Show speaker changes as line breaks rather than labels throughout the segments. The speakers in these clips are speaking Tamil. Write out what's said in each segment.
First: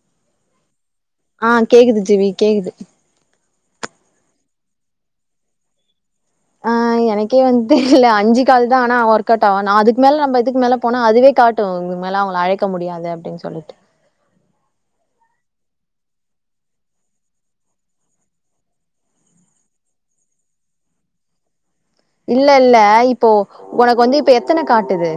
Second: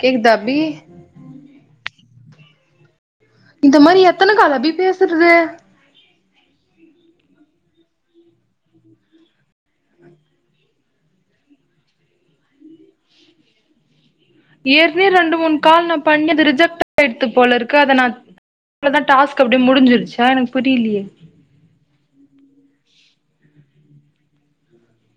கேக்குதா பி
ஆ கேக்குது ஜீவி கேக்குது
இந்த மாரி எத்தன கால் அபி பேசுற்து
ஆ எனக்கே வந்து தெர்ல அஞ்சு கால்தா ஆனா ஒர்க்கோட்ஆவு நா அதுக் மேல நம்ப இதுக்கு மேல போனா அதுவே காட் டு இதுக் மேல அவுங்ள அழைக்க முடியாது அப்டின் சொல்லிட்டு
ஏற்க்னே ரெண்டு மூண் கால் நா பண்ணி அது ரிஜெக்ட் ஆய்ட்த்து போலருக்கு அத நா வ்ளதா டாஸ்க் அப்டே முடிஞ்சுருச்சா எனக் புரிய்லியே
இல்லல்ல இப்போ ஒனக்கு வந்து இப்ப எத்தன காட்டுது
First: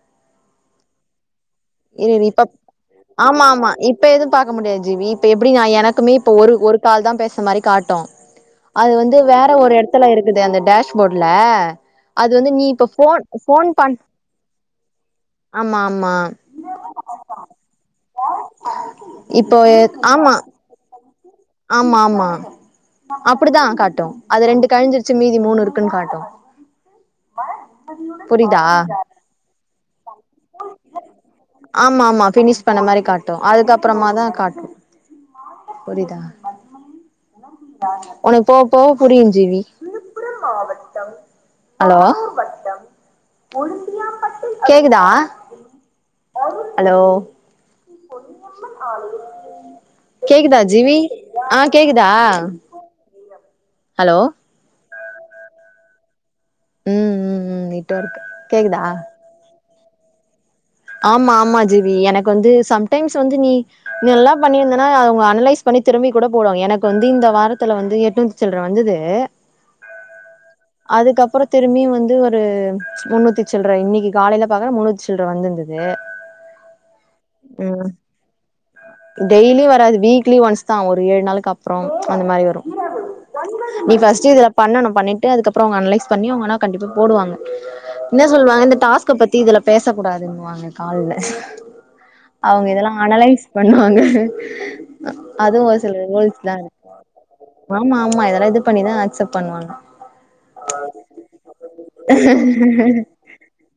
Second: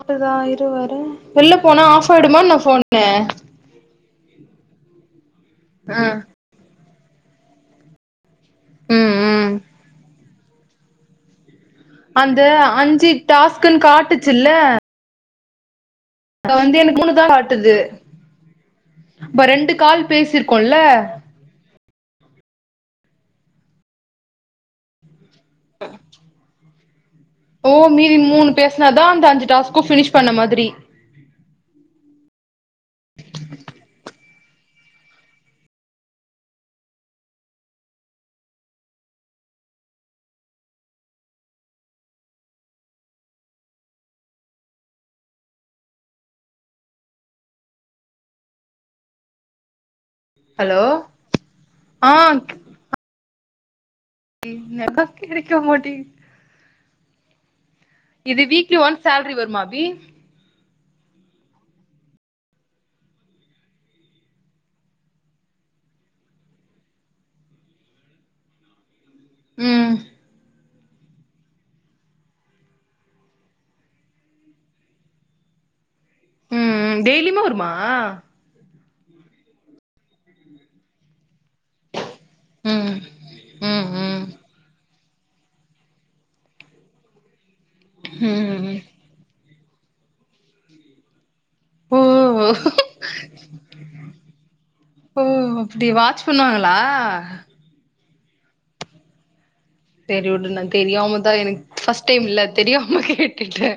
காட்டுதா இரு வர வெள்ள போனா
இரு
ஆஃப்
இரு
ஆய்டுமா
இப்ப
இன்ன ஃபோனு
ஆமா இப் இப்ப எது பாக்க முடியாது ஜீவி இப்ப எப்புடி நா எனக்குமே இப்ப ஒரு ஒரு கால்தா பேச மாரி காட்டு அது
ம்
வந்து வேற
ம்
ஒரு எட்த்துல இருக்குது அந்த டேஷ்போட்ல அது
அந்த
வந்து நீ இப்ப
அஞ்சு
ஃபோன் ஃபோன்
டாஸ்க்குன்னு
பன்
காட்டுச்சுல்ல
ஆமா ஆமா
க வந்து எனக்கு மூணுதா காட்டுது இப்ப
இப்போ
ரெண்டு கால்
ஆமா
பேசிருக்கோல்ல
ஆமா ஆமா அப்புடுதா காட்டு அது ரெண்டு கழிஞ்சிருச் சி மீதி மூணு இருக்குன் காட்டு
ஓ மதி மூணு
புரியுதா
பேஸ்னாதா அந்த அஞ்சு டாஸ்கு பினிஷ் பண்ண மாதுரி
ஆமாமா பினிஷ் பண்ண மாரி காட்டு அதுக்கப்றமா தா காட்டு புரிதா ஒனக் போவ போவ புரியு ஜீவி ஹலோ கேக்குதா ஹலோ கேக்குதா
ஹலோ
ஜீவி அ கேக்குதா
ஆ
ஹலோ
இ நெகா கெடக்க மாட்டேங்
ம் ம் ம் தி
இது வீக்லி ஒன்ஸ் சேல்ரி வருமா அபி
ஆம்மா ஆமா ஜிவி எனக்கு வந்து சம்டைம்ஸ் வந்து நீ நீ நல்லா பண்ணிருந்தனா அவுங்க அனலைஸ் பண்ணி திரும்பி கூட போடுவாங்க எனக்கு வந்து இந்த வாரத்துல வந்து எட்நூத்தி சில்ற வந்துது
ம்
அதுக்கப்புற திரும்பியு வந்து ஒரு முன்னூத்தி சில்ற இன்னக்கி காலைல பாக்குறே முன்னூத்தி சில்ற வந்துர்ந்தது
ம் ம் டெய்லியும வருமா
டெய்லி வராது வீக்லி ஒன்ஸ் தா ஒரு ஏழு நாளுக்கு அப்றொ அந்த மாரி வரு
ம் ம்
நீ
ம்
ஃபர்ஸ்ட்டு இதுல பண்ணனு பண்ணிட்டு அதுக்கப்றொ அவுங்க அனலைஸ் பண்ணி அவுங்க ஆனா கண்டிப்பா போடுவாங்க இன்ன சொல்லுவாங்க
ம்
இந்த டாஸ்க்க பத்தி இதுல பேச கூடாதுன்னுவாங்க கால்ல
ஓ
அவுங்க இதெலா அனலைஸ் பண்ணுவாங்க அதுவு ஒரு சில ரூல்ஸ் தா
ஆ
ஆமா ஆமா இதெலா இது பண்ணி தா அக்சப்ட் பண்ணுவாங்க
சேரி விடு நா தெரியாம தா எனக்கு ஃபர்ஸ்ட் டைம் இல்ல தெரியாம கேட்டுட்டே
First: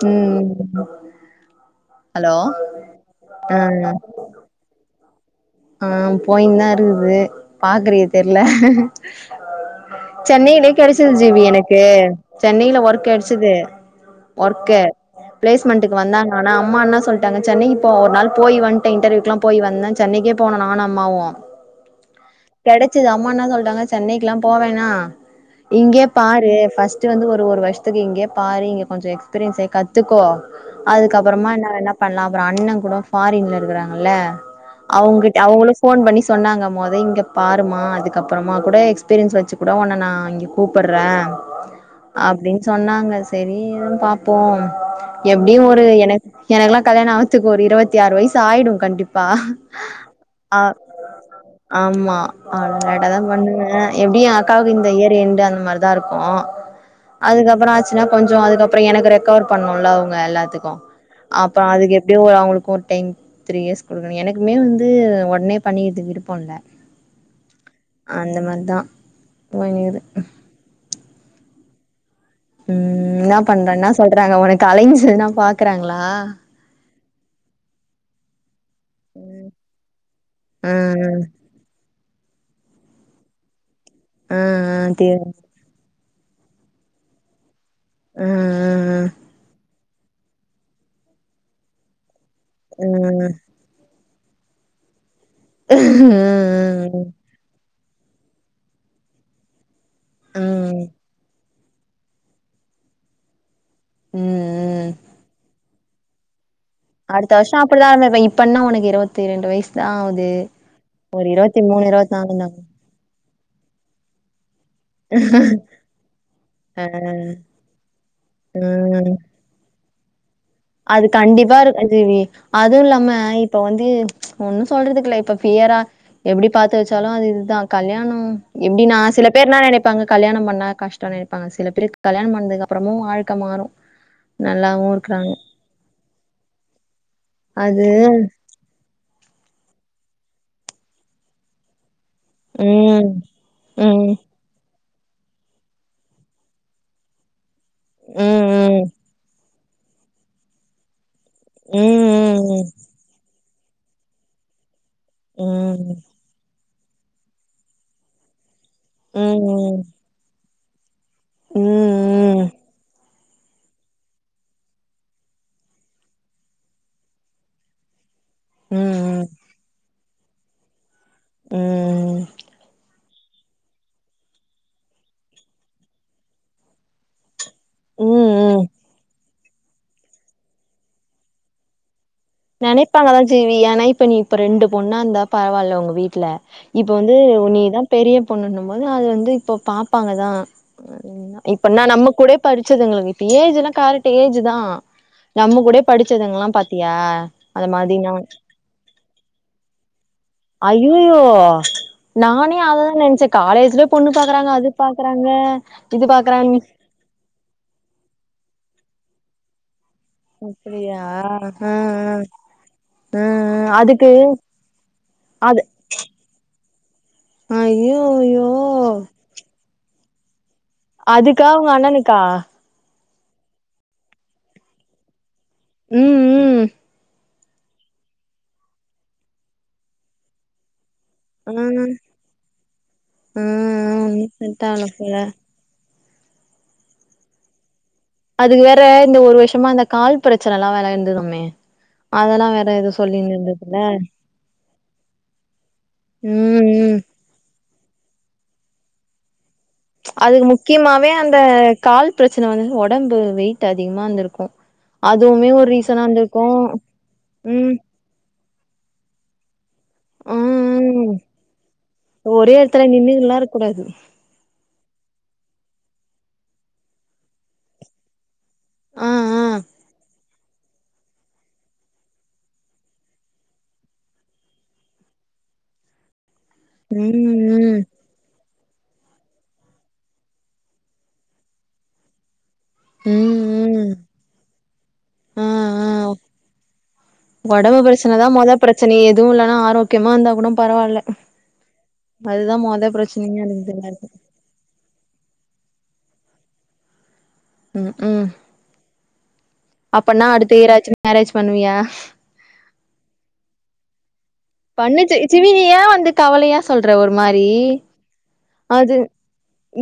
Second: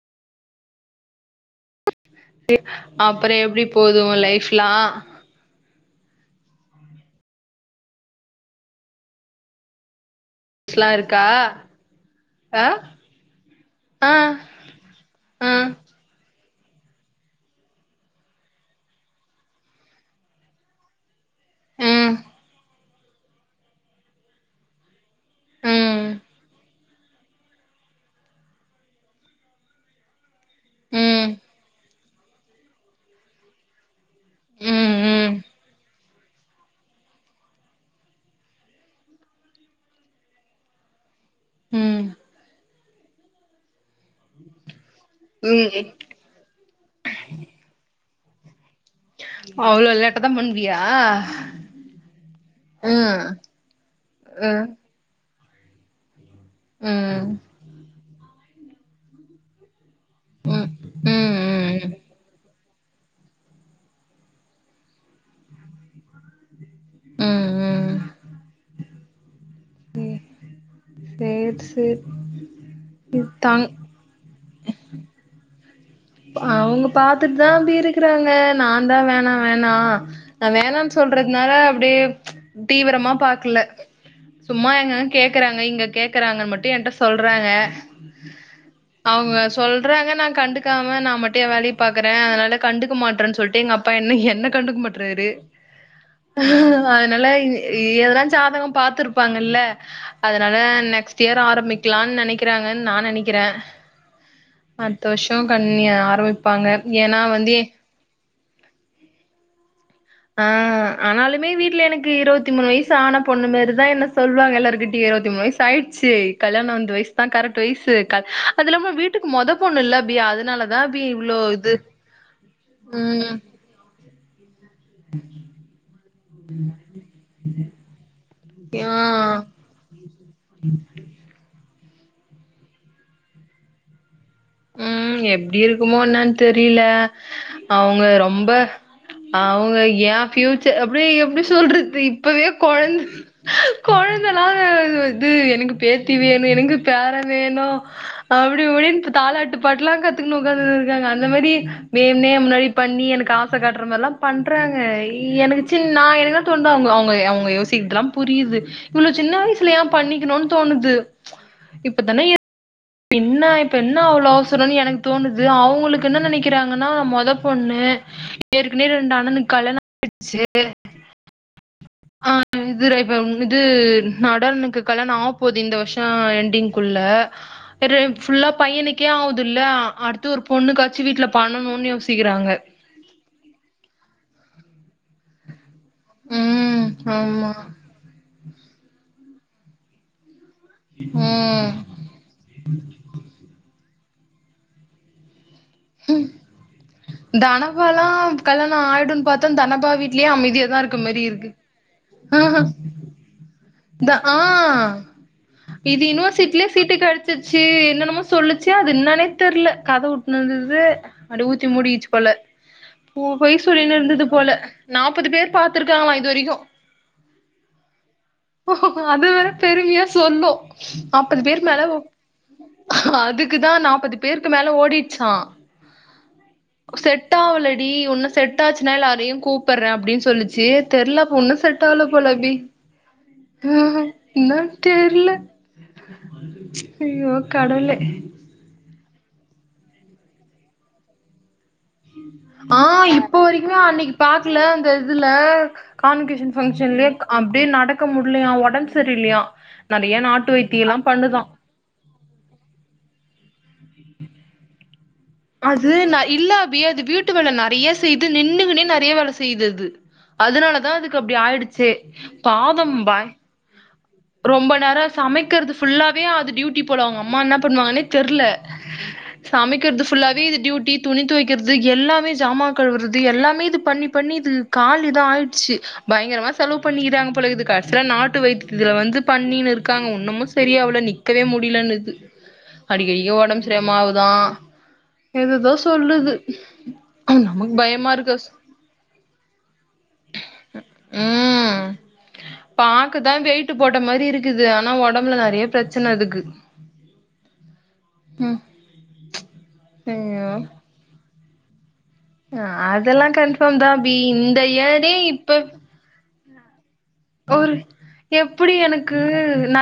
ம் ஹலோ
[unintelligible] அப்பறொ
ஆ
எப்டி போது ஒ லைஃப் லா
அ போயின் தா இருக்குது பாக்குறியே தெர்ல சென்னையிலே
ஸ்லா
கெடச்சது
இருக்கா
ஜிவி எனக்கு
ஆ
சென்னையல ஒர்க் கெட்ச்சது
ஆ
ஒர்க்க
ஆ ம்
பிளேஸ்மெண்டு இங்கரவந்தாங்க ஆனா அம்மா என்ன சொல்ட்டாங்க சென்னை இப்ப ஒரு நாள் போய் வந்ட்டே இன்டர்வியூக்லா போய் வந்தே சென்னைக்கே போனோ நானு அம்மாவு
ம்
கெடச்சது அம்மா என்ன சொல்ட்டாங்க சென்னைக்குலா போ வேனா இங்கே
ம்
பாரு ஃபர்ஸ்ட்டு வந்து ஒரு ஒரு வர்ஷ்துக்கு இங்கயே பாரு இங்கெ கொஞ்சொ எக்ஸ்பிரியன்ஸ கத்துக்கோ அதுக்கு
ம்
அப்பறமா இன்ன வேனா பண்லா அப்பறொ அண்ண கூடொ ஃபாரின்ல இருக்குறாங்கல்ல
ம்
அவங்கிட்ட ஏ அவுங்குளு ஃபோன் பண்ணி சொன்னாங்க மொத இங்க பாருமா அதுக்கப்பறமா கொட எக்ஸ்பீரியன்ஸ் வச்சு குட ஒன்ன நா இங்க கூப்புட்றே
ம்
அப்டின் சொன்னாங்க செரி எது பாப்போ எப்டியு ஒரு
ம்
எனக் எனக்லா கல்யாணொ ஆத்துக்கு ஒரு இருவத்தி ஆறு வயசு ஆயிடு கண்டிப்பா ஆ
அழ்வியா
ஆமா அவ் லேட்டா தா பண்ணுவே எப்டியு
அ
அக்காக்கு இந்த இயர் எண்டு அந்த மார் தா இருக்கு
ம் ம்
அதுக்கப்பறொ ஆச்சுனா கொஞ்ச அதுக்கப்பறொ எனக் கெடையாத் கவர் பண்ணுல்ல அவுங்க
ம்
எல்லாத்துக்கு அப்பறொ
ம்
அதுக்கு எப்டியு ஒரு அவுங்களுக்கு ஒரு டென் த்ரீ இயர்ஸ் குடுக்கணு எனக்குமே வந்து ஒட்னே பண்ணிகிதுக்கு விருப்பொ இல்ல
ம் ம்
அந்த மாரி தா போனியது
சேரி சேர்
ம் இன்ன
இத்தாங்
பண்ற இன்ன சொல்றாங்க ஒனக்கு அலைன்ஸ் எதுனா பாக்குறாங்களா
அவுங்க பாத்துட்டு தா அபி இருக்குறாங்க நாந்தா வேனா வேனா நா
ஆ
வேனான் சொல்றதுனால அப்டியே தீவரமா பாக்கல
ஆ ஆ
சும்மா
ஆ
எங்க
தே
கேக்குறாங்க இங்க கேக் குறாங்க மட்டு ஏன்ட்ட சொல்றாங்க
ஆ ஆ
அவுங்க சொல்றாங்க நா கண்டுக்காம ம நா மட்டு எ வேலைய பாக்குறே அதுனால
ஆ ஆ
கண்டுக்க மாட்றன் சொல்ட்டு எங்க அப்பா என்ன என்ன கண்டுக்க மாட்றாரு
ஆ ஆ ஆ
அதுனால எதனா ஜாதகொ பாத்துருப்பாங்கல்ல
ஆ
அதுனால
ம்
நெக்ஸ்ட் இயர் ஆரம்பிக் பிக்கலான் நெனைக்கிறாங்கன் நா நெனைக்கிறே
ம் ம்
அடுத்த வர்ஷோ கண்ணிய ஆரம்பிப்பாங்க
அடுத்த வர்ஷோ அப்புடிதா ஆரம்பிப்ப இப்பென்னா ஒனக்கு இருவத்தி ரெண்டு வயசு தா ஆவுது
ஆ
ஒரு
ஆனாலுமே
இருவத்தி
வீட்ல
மூணு
எனக்கு
நாலு தா
இருவத்தி மூனு வயசு ஸ் ஆன பொண்ணு மேரிதா என்ன சொல்வாங்க எல்லார்கிட்டயு இருவத்தி மூணு வய்ஸ் ஆயிடுச்சு கல்யாணொ
ஆ
வந்து வய்ஸ்தா கரெட் டு வய்ஸூ கர் அதில்லாம
ம்
வீட்டுக் முத பொண்ணுல்ல அபி அதனால
அது கண்டிப்பா இருக்கு ஜீவி அதில்லாம
ம்
இப்ப வந்து ஒன்னு சொல்றதுக்கில்ல இப்ப ஃபியரா எப்டி பத்து வெச்சாலு அது இதுதா கல்யாணம் எப்டினா சிலப்
ஆ
பேர் ன்ன நெனைப்பாங்க கல்யாணொ பண்ணா கஷ்டொ நெனைப்பாங்க சில பேருக் கல்யாணொ பண்ணதுக்கப்றமு வாழ்க்க மாறு நல்லாவு
ம்
இருக்குறாங்க
எப்டி இருக்குமோ ன்னன் தெரில
அது
அவங்க ரொம்ப அவ்ங்க ஏ ஃபியூச்சர் அப்டே எப்டி சொல்றது இப் ப்பவே கொழந்த
ம் ம்
கொழந்த இது எனக்கு பேத்தி வேணு எனக்கு பேர வேணு
ம்
அப்டி இப்டின்டு தாலாட்டு பாட்டுலா கத்துக்குனு உக்காந்துனு இருக்காங்க அந்த மாரி
ம்
வேணும்னே
ம்
முன்னாடி பண்ணி எனக்கு ஆ பாச காட்ற மாரிலா பண்றாங்க
ம்
எனக்கு சின்
ம்
நா எல்லா வந்து தோண்டா அவ்ங்க அவுங்க அவுங்க யோசிக்கிறதுலா புரியுது இவ்ளோ
ம்
சின்ன வயசுல
ம்
ஏ பண்ணிக்கனூன் தோணுது
ம்
இப்பதான ஏத்
ம்
இப்ப இன்னா இப்ப ன்னா அவ்ளோ அவசரோன் எனக்கு தோணுது அவுங்களுக்கு என்ன நெனைக்கிறாங்கனா மொத பொண்ணு
ம்
ஏற்கனவே ரெண்டு
ம்
அண்ணனுக் கல்யாணொ ஆயிடுச்சு
ம் ம்
ஆ இதுரெ இப்ப இது நடனுக்கு கல்யாணொ ஆவப்போது இந்த வருஷொ என்டிங்க்குள்ள ரெப்
ம்
ஃபுல்லா
ம்
பையனுக்கே ஆவுதுல அடுத் து ஒரு பொண்ணு காச்சி வீட்ல பண்ணனூனு யோசிக்கிறாங்க
நினைப்பாங்கதா ஜீவி ஏனா இப்ப நீ இப்ப ரெண்டு பொண்ணா இருந்தா பரவால்ல உங்க வீட் ட்ல
ம்
இப்ப வந்து உ
ஆமா
நீதா பெரிய பொண்ணுன்னும் போது அது வந்து இப்ப பாப்பாங்கதா
ம்
இப்பன்னா நம்ம கூடே படிச்சதுங்களுக்கு இப்ப ஏஜ்லா கரெக்ட் ஏஜ்தா நம்ம கூடயே படிச்சதுங்கலா பாத்தியா அந்த மாதிரி
தனபாலா
நா
கல்யாண ஆயிடுன் பாத்த தனபா வீட்லயு அமைதியாதா இருக்க
ஐயயோ
மாரி இருக்கு
நானே
ஆஹ
அத தா நெனச்ச காலேஜ்
த உ இது யுனிவர்சிட்டிலே சீட்டு கெடச் ச்சு என்னென்னமோ சொல்லுச்சு அது ன்னன்னே தெர்ல கத உட்
அப்படியா
[unintelligible] அது
ஆ
ஊத்தி
ஆ
மூடிகிச்சு போல உ
ஆ ஆ
பொய் சொல்லினு
அதுக்கு
இருந்தது போல நாப்பது பேர்
அது
பாத்துருக்காங்களா இது வரைக்கு
ஐயோயோ
அது வேற பெருமையா சொல்லு நாப்பது
அதுக்கா
பேருக்
உங்க
மேல
அண்ணனுக்கா
அதுக்குதா நாப்பது பேருக்கு மேல ஓடிட்ச்சா
ம் ம்
செட் செட்டாவலடி ஒன்னு செட்டாச்சுன்னா எல்லாரையு கூப்புட்ற அப்டின் சொல்லிச்சு தெர்ல ஒண்ணு செட்
ம்
ஆவல போல அபி
ம்
என்ன
செட் ஆகல போல
தெர்ல அய்யோ கடவ்ளே
அதுக்கு வேற இந்த ஒரு வருஷமா இந்த கால் பிரச்சனலா வேற இருந்துதாமே
ஆ இப்ப வரிக்குமே அன்னக்கி பாக்ல அந்த இதுல கான்வகேஷன்
ம் ம்
பங்க்ஷன்லே க் அப்டியே நடக்க முட்லயா ஒடம் சரி இல்லையா
அதுக்கு முக்கியமாவே அந்த கால் பிரச்சன வந்து ஒடம்பு வெயிட் அதிகமா இந்துருக்கு அதுவுமே ஒரு
அது ந
ரீசனாந்துருக்கு
இல்ல அபி அது வீட்டு வேல
ம்
நெறைய செய்து நின்னுக்னே நறிய வேல செய்து அது
ம்
அதுனாலதா
ம்
அதுக்கு அப்டி ஆய்டிச்சே
ஒரே எடத்துல
பாதம் பய்
நின்னுல்லா இருக்க கூடாது
ரொம்ப நேர சமைக்கறது ஃபுல்லாவே அது டியூட்டி போல அவுங்கம்மா என்ன பண்ணுவாங்கன்னே தெர்ல
ஆ ஆ
சமைக்றது ஃபு ஃபுல்லாவே இது டியூட்டி துணி துவைக்கிறது எல்லாமே ஜாம கழுவுறது எல்லாமே இது பண்ணி பண்ணி இது காலு எதோ ஆயிட்ச்சி பயங்ரமா செலவு
ம்
பண்ணிக்கிறாங்க போலகுது
ம்
ப்ற நாட்டு வைத்தியத்துல வந்து பண்ணினுருக்காங்க ஒன்னுமு செரியாவுல நிக்கவே முடியிலன்னுது அடிக்கடிக ஒடம்பு
ம் ம்
சரியாமாவுதா
ஆ
எதெதோ
ஆ
சொல்லுது நமக்கு
ஒடம்பு
பயமா
பிரச்சனதா
இருக்கு
மொத பிரச்சனையே எதுவு இல்லனா ஆரோக்கியமாந்தா கூட பரவால்ல
ம்
அதுதா மொத பிரச்சனையாருக்குது எல்லாருக்கு
க்குது ஆனா ஒடம்புல நெறைய பிரச்சனை அதுக்கு
ம்க்கு
ம்
அப்பன்னா அடுத்த இயராச்சு மேரேஜ் பண்ணுவியா
அதல்லா கன்ஃபாம்தா அபி இயரே
பண்ணுச்சு சிவி நீ
இப்ப
ஏ வந்து கவலையா சொல்ற ஒரு மாரி
ஒரு எப்டி
அது
எனக்கு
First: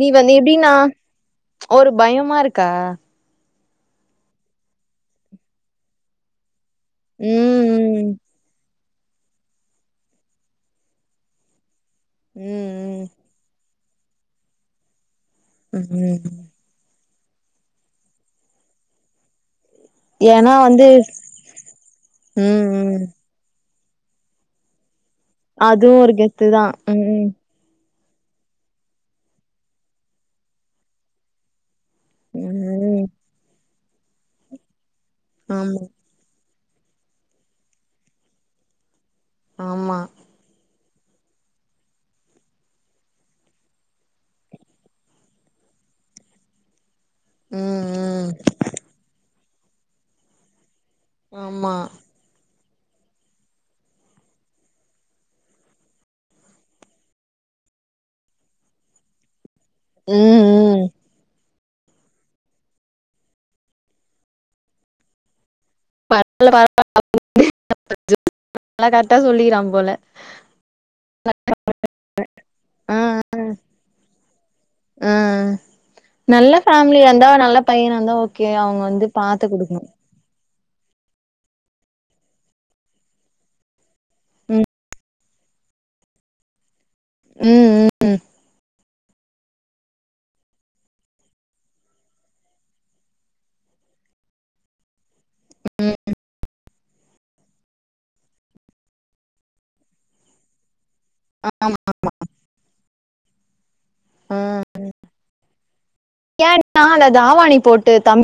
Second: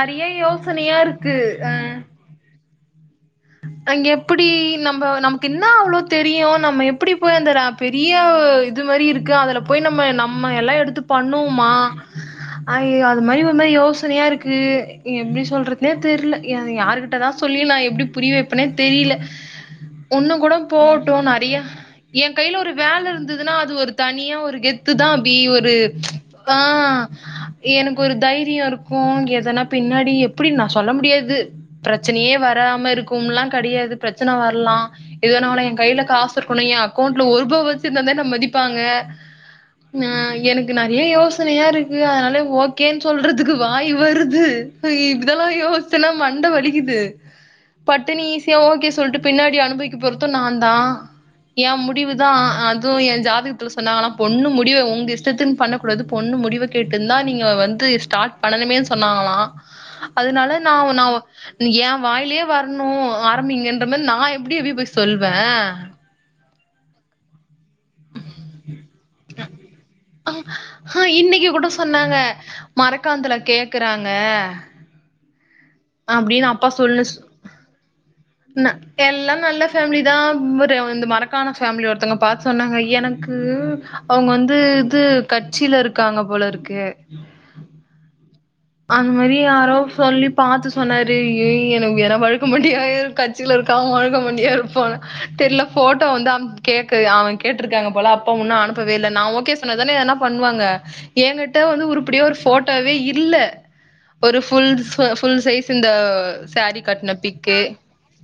நீ வந் எப்டின்னா
யோசனையா இருக்கு
ஒரு பயமாருக்கா
அங்க எப்பிடி நம்ப நமக்கின்னா அவ்ளோ தெரியு நம்ம எப்பிடி போய் அந்தறாப்
ம்
பெரிய இது மாரி இருக்கு அதுல போய் நம்ம நம்ம எல்லா எடுத்து பண்ணுவமா
ம்
அய்யயோ அது மாரி வந்தா யோசனையாருக்கு எப்டி
ம்
சொல்றதுனே
ம் ம்
தெர்ல யா யாருகிட்டதா சொல்லி நா எப்டி புரிய வப்பனே தெரில ஒன்னுங்கூட
ஏன்னா வந்து
போட்டு நெறைய எங்கையில
ம்
ஒரு
ம்
வேல இருந்துதுனா அது ஒரு தனியா ஒரு கெத் த்துதா அபி ஒரு
அதுவு கெத்து
ஆ
தா ம்
எனக்கொரு தைரியோ இருக்கு எதனா பின்னாடி எப்பிடி நா சொல்ல முடியாது பிரச்சனையே வராம
ம் ம்
இருக்கும்லா கெடையாது பிரச்சன வரலா எதுனாலு
ஆமா
எங்கையில காசு ருக்கணு ஏ அக்கவுண்ட்ல ஒருபா வச்சுருந்தாதா என்ன மதிப்பாங்க
ஆமா
அ எனக் கு நெறைய யோசனையா இருக்கு அதனால ஓகேன்னு சொல்றதுக்கு வாய் வருது இ இதலா யோசிச்சனா மண்ட வலிக்குது
ம்
பட்டுனு
ம்
ஈஸியா ஓகே சொல்ட்டு பின்னாடி அனுபவிக்க போறது நாந்தா
ஆமா
முடிவு தான் அதுவு எஞ்ஜாதகத்துல சொன்னாங்களா பொண்ணு முடிவு ஒங்க இஷ்டத்துன் பண்ணக்கூடாது பொண்ணு முடிவ கேட்டுன்தா நீங்க வந்து ஸ்டார்ட் பண்ணனுமே சொன்னாங்கலா
ம்
அதுனால நா
ம்
ஒ நா ஒ எ வாய்லே வர் ன்னு ஆரம்பிங்கன்ற மாரி நா எப்டி இபி போய் சொல்வ
[inaudible] கர்ட்டா சொல்லிக்கிறாங் போல
அ அ இன்னக்கி கூட சொன்னாங்க மரக்காணத்துல கேக்குறாங்க
ம்
அப்டின்னு
நல்ல
அப்பா சொல்லுச்
ஃபேமிலியாந்தா நல்ல பையனாந்தா ஓக்
ந எல்லா நல்ல ஃபேமிலி தா இவ்ரு மரக்காண ஃபேமிலிய ஒருத்தங்க பாத்து சொன்னாங்க எனக்கு அவுங்க வந்து
ம்
இது கட்சிலருக்காங்க போலருக்கு
ம் ம்
அந் மாரி யாரோ சொல்லி பாத்து சொன்னாரு எய் எனக் வேற வழுக்க மண்டையாயிரு கட்சி இருக்கவ வழுக்க மண்டையா இருப்பானா தெர்ல ஃபோட்டோ வந்து அனுப் கேக்கு அவ கேட்டுருக்காங்க போல அப்பா உன்னு அனுப்பவேல்ல நா ஓகே சொன்னாதான எதனா பண்வாங்க எகிட்ட வந்து உருப்படிய ஒரு ஃபோட்டோ வே இல்ல
ஆ
ஒரு ஃபுல் ஃபுல் சைஸ் இந்த சாரீ கட்ன பிக்கு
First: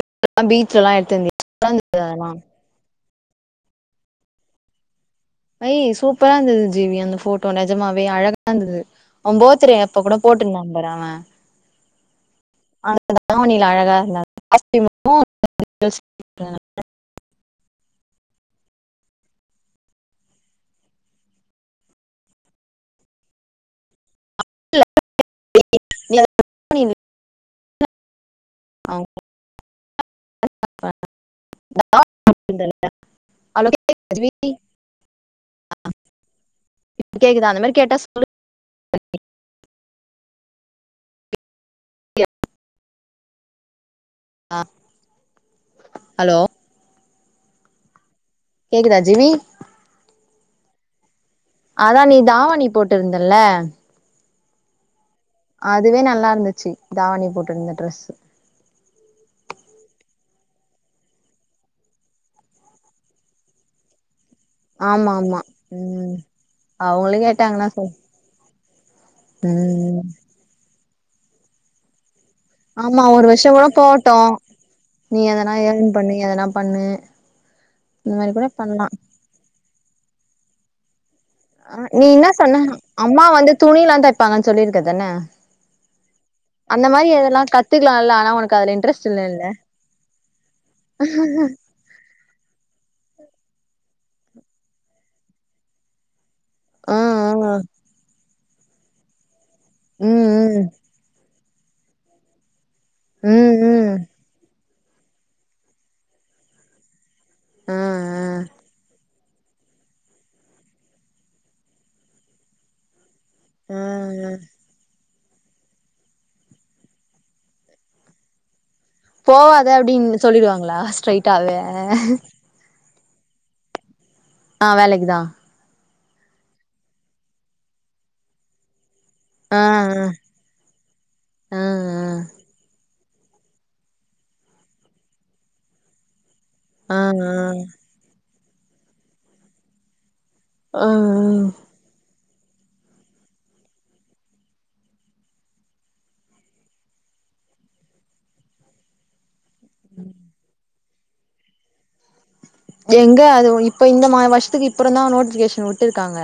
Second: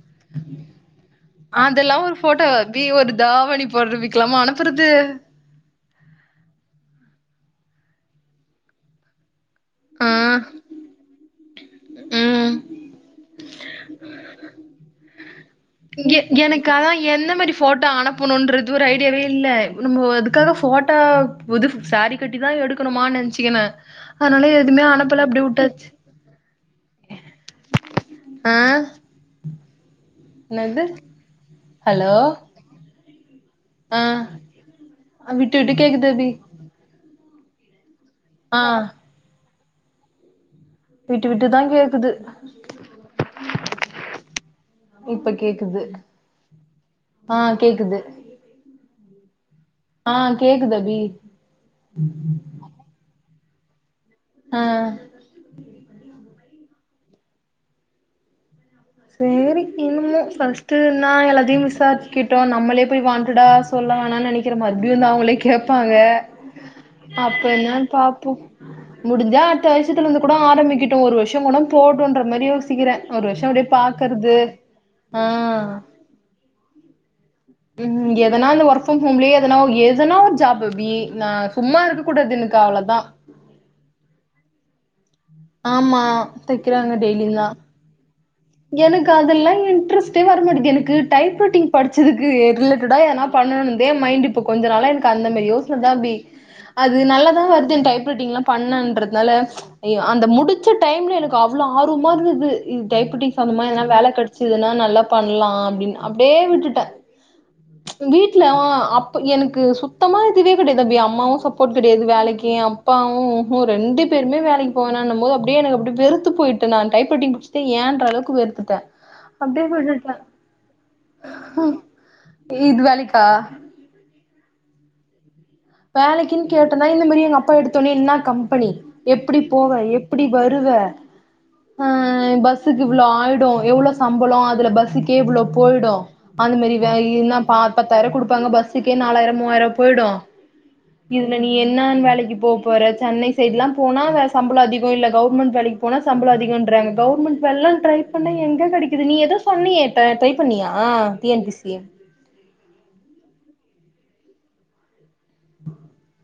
[inaudible] பீச்ல எல்லாம் எடுத்து [inaudible] எதனா
வி ஒரு தாவணி புடவைக்கலாமா அனுப்புறது
ஐ சூப்பரா இருந்தது ஜீ நீ அந்த ஃபோட்டோ நெஜமாவே அழகா இருந்தது ஒ பர்த் டே அப்ப
ஆ
கூட போட்டு இருந்தா பாரு அவே
ம்.
அந்த தாவணி அழகா இருந்தாரு ஆஸ்திமாவு
எ
[inaudible]
எனக்கு அதா எந்த மாரி ஃபோட்டோ அனுப்பணுன்றது ஒரு ஐடியாவே இல்ல நம்ம அதுக்காக ஃபோட்டோ புது சாரீ கட்டிதா எடுக்கணுமான்னு நெனைச்சிக்குனு அதுனால எதுமே அனுப்பல அப்டியே வுட்டாச்சு
[inaudible]
அ என்னாது ஹலோ
இந்தல்யா ஹலோ கேக்
ஆ விட்டு விட்டு கேக்குது அபி
இப்ப கேக்குதா அந்தமாரி கேட்டா சொல்லு
ஆ விட்டு விட்டுதா கேக்குது இப்ப கேக்குது
ஹலோ
ஆ கேக்குது
கேக்குதா ஜீவி
ஆ கேக்குது அபி
அதா நீ தாவணி போட்டிருந்தல்ல
ஆ
அதுவே நல்லா இருந்துச்சு தாவணி போட்டு இருந்த ட்ரெஸ்ஸு
சேரி இன்னமு ஃபஸ்டுன்னா எல்லாத்தையு விசாரிச்சுக்கிட்டோ நம்மளே போய் வாண்டடா சொல்ல வோணான் நெனைக் கிற மாதிரியு நா
ஆமா
அவுங்களே
ஆமா
கேப்பாங்க
ம் அவங்களே
அப்ப
கேட்டாங்கன்னா
என்னான்
சொல்
பாப்போ முடுஞ்சா அடுத்த வருஷத்துல
ம்
இருந்து கூட ஆரம்பிக்கட்டு ஒரு வருஷோ கூட போகடுன்ற மாரி யோசிக்கிறே
ஆமா
ஒரு வருஷோ
வருஷம் கூட
அப்டியே
போகட்டு
பாக்குறது
நீ
ஆ
எதனா ஏர்ன் பண்ணு எதனா பண்ணு
ம்
இந்த மாரி கூட
எதனாலு ஒர்க்
பண்லா
ஃப்ரம் ஹோம்லயே எதனா ஏதனா ஒரு ஜாப்பு பீ நா சும்மா இருக்க
நீ என்னா
கூடாது எனக்கு
சொன்ன
அவ்ளோதா
அம்மா வந்து துணிலா தப்பாங்கன் சொல்லிருக்கதான
ஆமா தக்கிறாங்க டெய்லியு தா
கத்துக்கலால்ல ஆனா உனக்கு அதுல இன்ட்ரெஸ்ட்
எனக்கு
இல்லல்ல
அதல்லா இன்ட்ரஸ்ட் டே வர மாட்டிகுது எனக்கு டைப்ரைட்டிங் படுச்சதுக்கு ரிலேட்டடா ஏனா பண்ணணுந்தே மைண்ட் இப்போ கொஞ்ச நாளா எனக்கு அந்தமாரி யோசன தா அபி அது
ஆ
நல்லதா
ஆ
வருது டைப் ரைட்டிங்ல்லா பண்ணன்றதுனால ஐயோ, அந்த முடுச்ச
ம்
டைம்ல எனக்கு அவ்ளோ ஆர்வமா இருந்தது இது
ம்
டைப்ரைட்டிங்
ம்
சம்பந்தமா எதனா
ம்
வேல கெடைச்சதுன்னா நல்லா பண்லா அப்டின்னு அப்டியே விட்டுட்டே
ஆ ஆ
வீட்ல அப் ப்ப எனக்கு சுத்தமா இதுவே கெடையாது அபி அம்மாவு சப்போர்ட் கெடையாது வேலைக்கி எ அப்பாவு ஒ
ஆ
ரெண்டு
ஆ
பேருமே வேலக்கி போனான்ன போது அப்டியே எனக்கு அப்டியே வெறுத்து போயிட்டே நா டைப்ரைட்டிங் முடுச்சது ஏன்ற அளவுக்கு வெறுத்துட்டே அப்டியே
போவாத
விட்டுட்டே
அப்டின்னு சொல்லிறுவாங்களா ஸ்ட்ரைட்டாவே
ஈது வேலைக்கா
ஆ வேலக்கிதா
வேலக்கின் கேட்டோனே இந்த மாரி எங்க அப்பா எடுத்தோனே என்னா கம்பெனி எப்டி
ஆ
போவ
ஆ
எப்டி வருவ ஆ பஸ் ஸுக்கு இவ்ளோ ஆய்டு எவ்ளோ சம்பளோ அதுல பஸ்சுக்கே இவ்ளோ போய்டு அந்த மாரி தா
ஆ ஆ
இன்னா ப பத்தாயிரோ குடுப்பாங்க பஸ்ஸுக்கே நாலாயிரோ மூவாயிரோ போய்டு
ஆ
இதுல நீ என்னான் வேலைக்கி போப் போற சென்னை சைட்லா போனா வ சம்பளோ அதிகோ இல்ல கவர்மண்ட் வேலைக் போனா சம்பளோ அதிகோன்றாங்க கவர்மண்ட் வேலேல்லா ட்ரை பண்ணா எங்க கெடைக்குது நீ எதோ சொன்னிய ட்ரை பண்ணியா டி என் பி சி
எங்க அது இப்ப இந்த மா வர்ஷெத்துக்கு அப்புறோ தா நோட்டிபிகேஷன் விட்டு இருக்காங்க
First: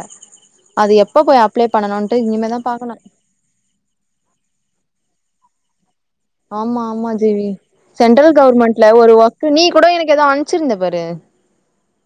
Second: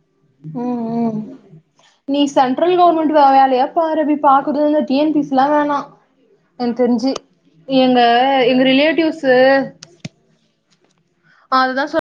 ம்
அது
ம்
எப்ப போய் அப்ளை பண்ணனுன்ட்டு இனிமே தா பாகனு
சோவ்யாலியா பாருவி பாக்குறதுல டி என் பிஸ் ல்லா வேணா
ஆமா
எனக்கு
ஆமா
தெரிஞ்சு
ஜேவி
எங்க
சென்ட்ரல்
எங்க
கவர்மெண்ட்ல ஒரு
ரிலேட்டிவ்ஸு
வொக்கு நீ கூட எனக்கு ஏதோ அனுச்சிருந்த பாரு
அதுதா சொல்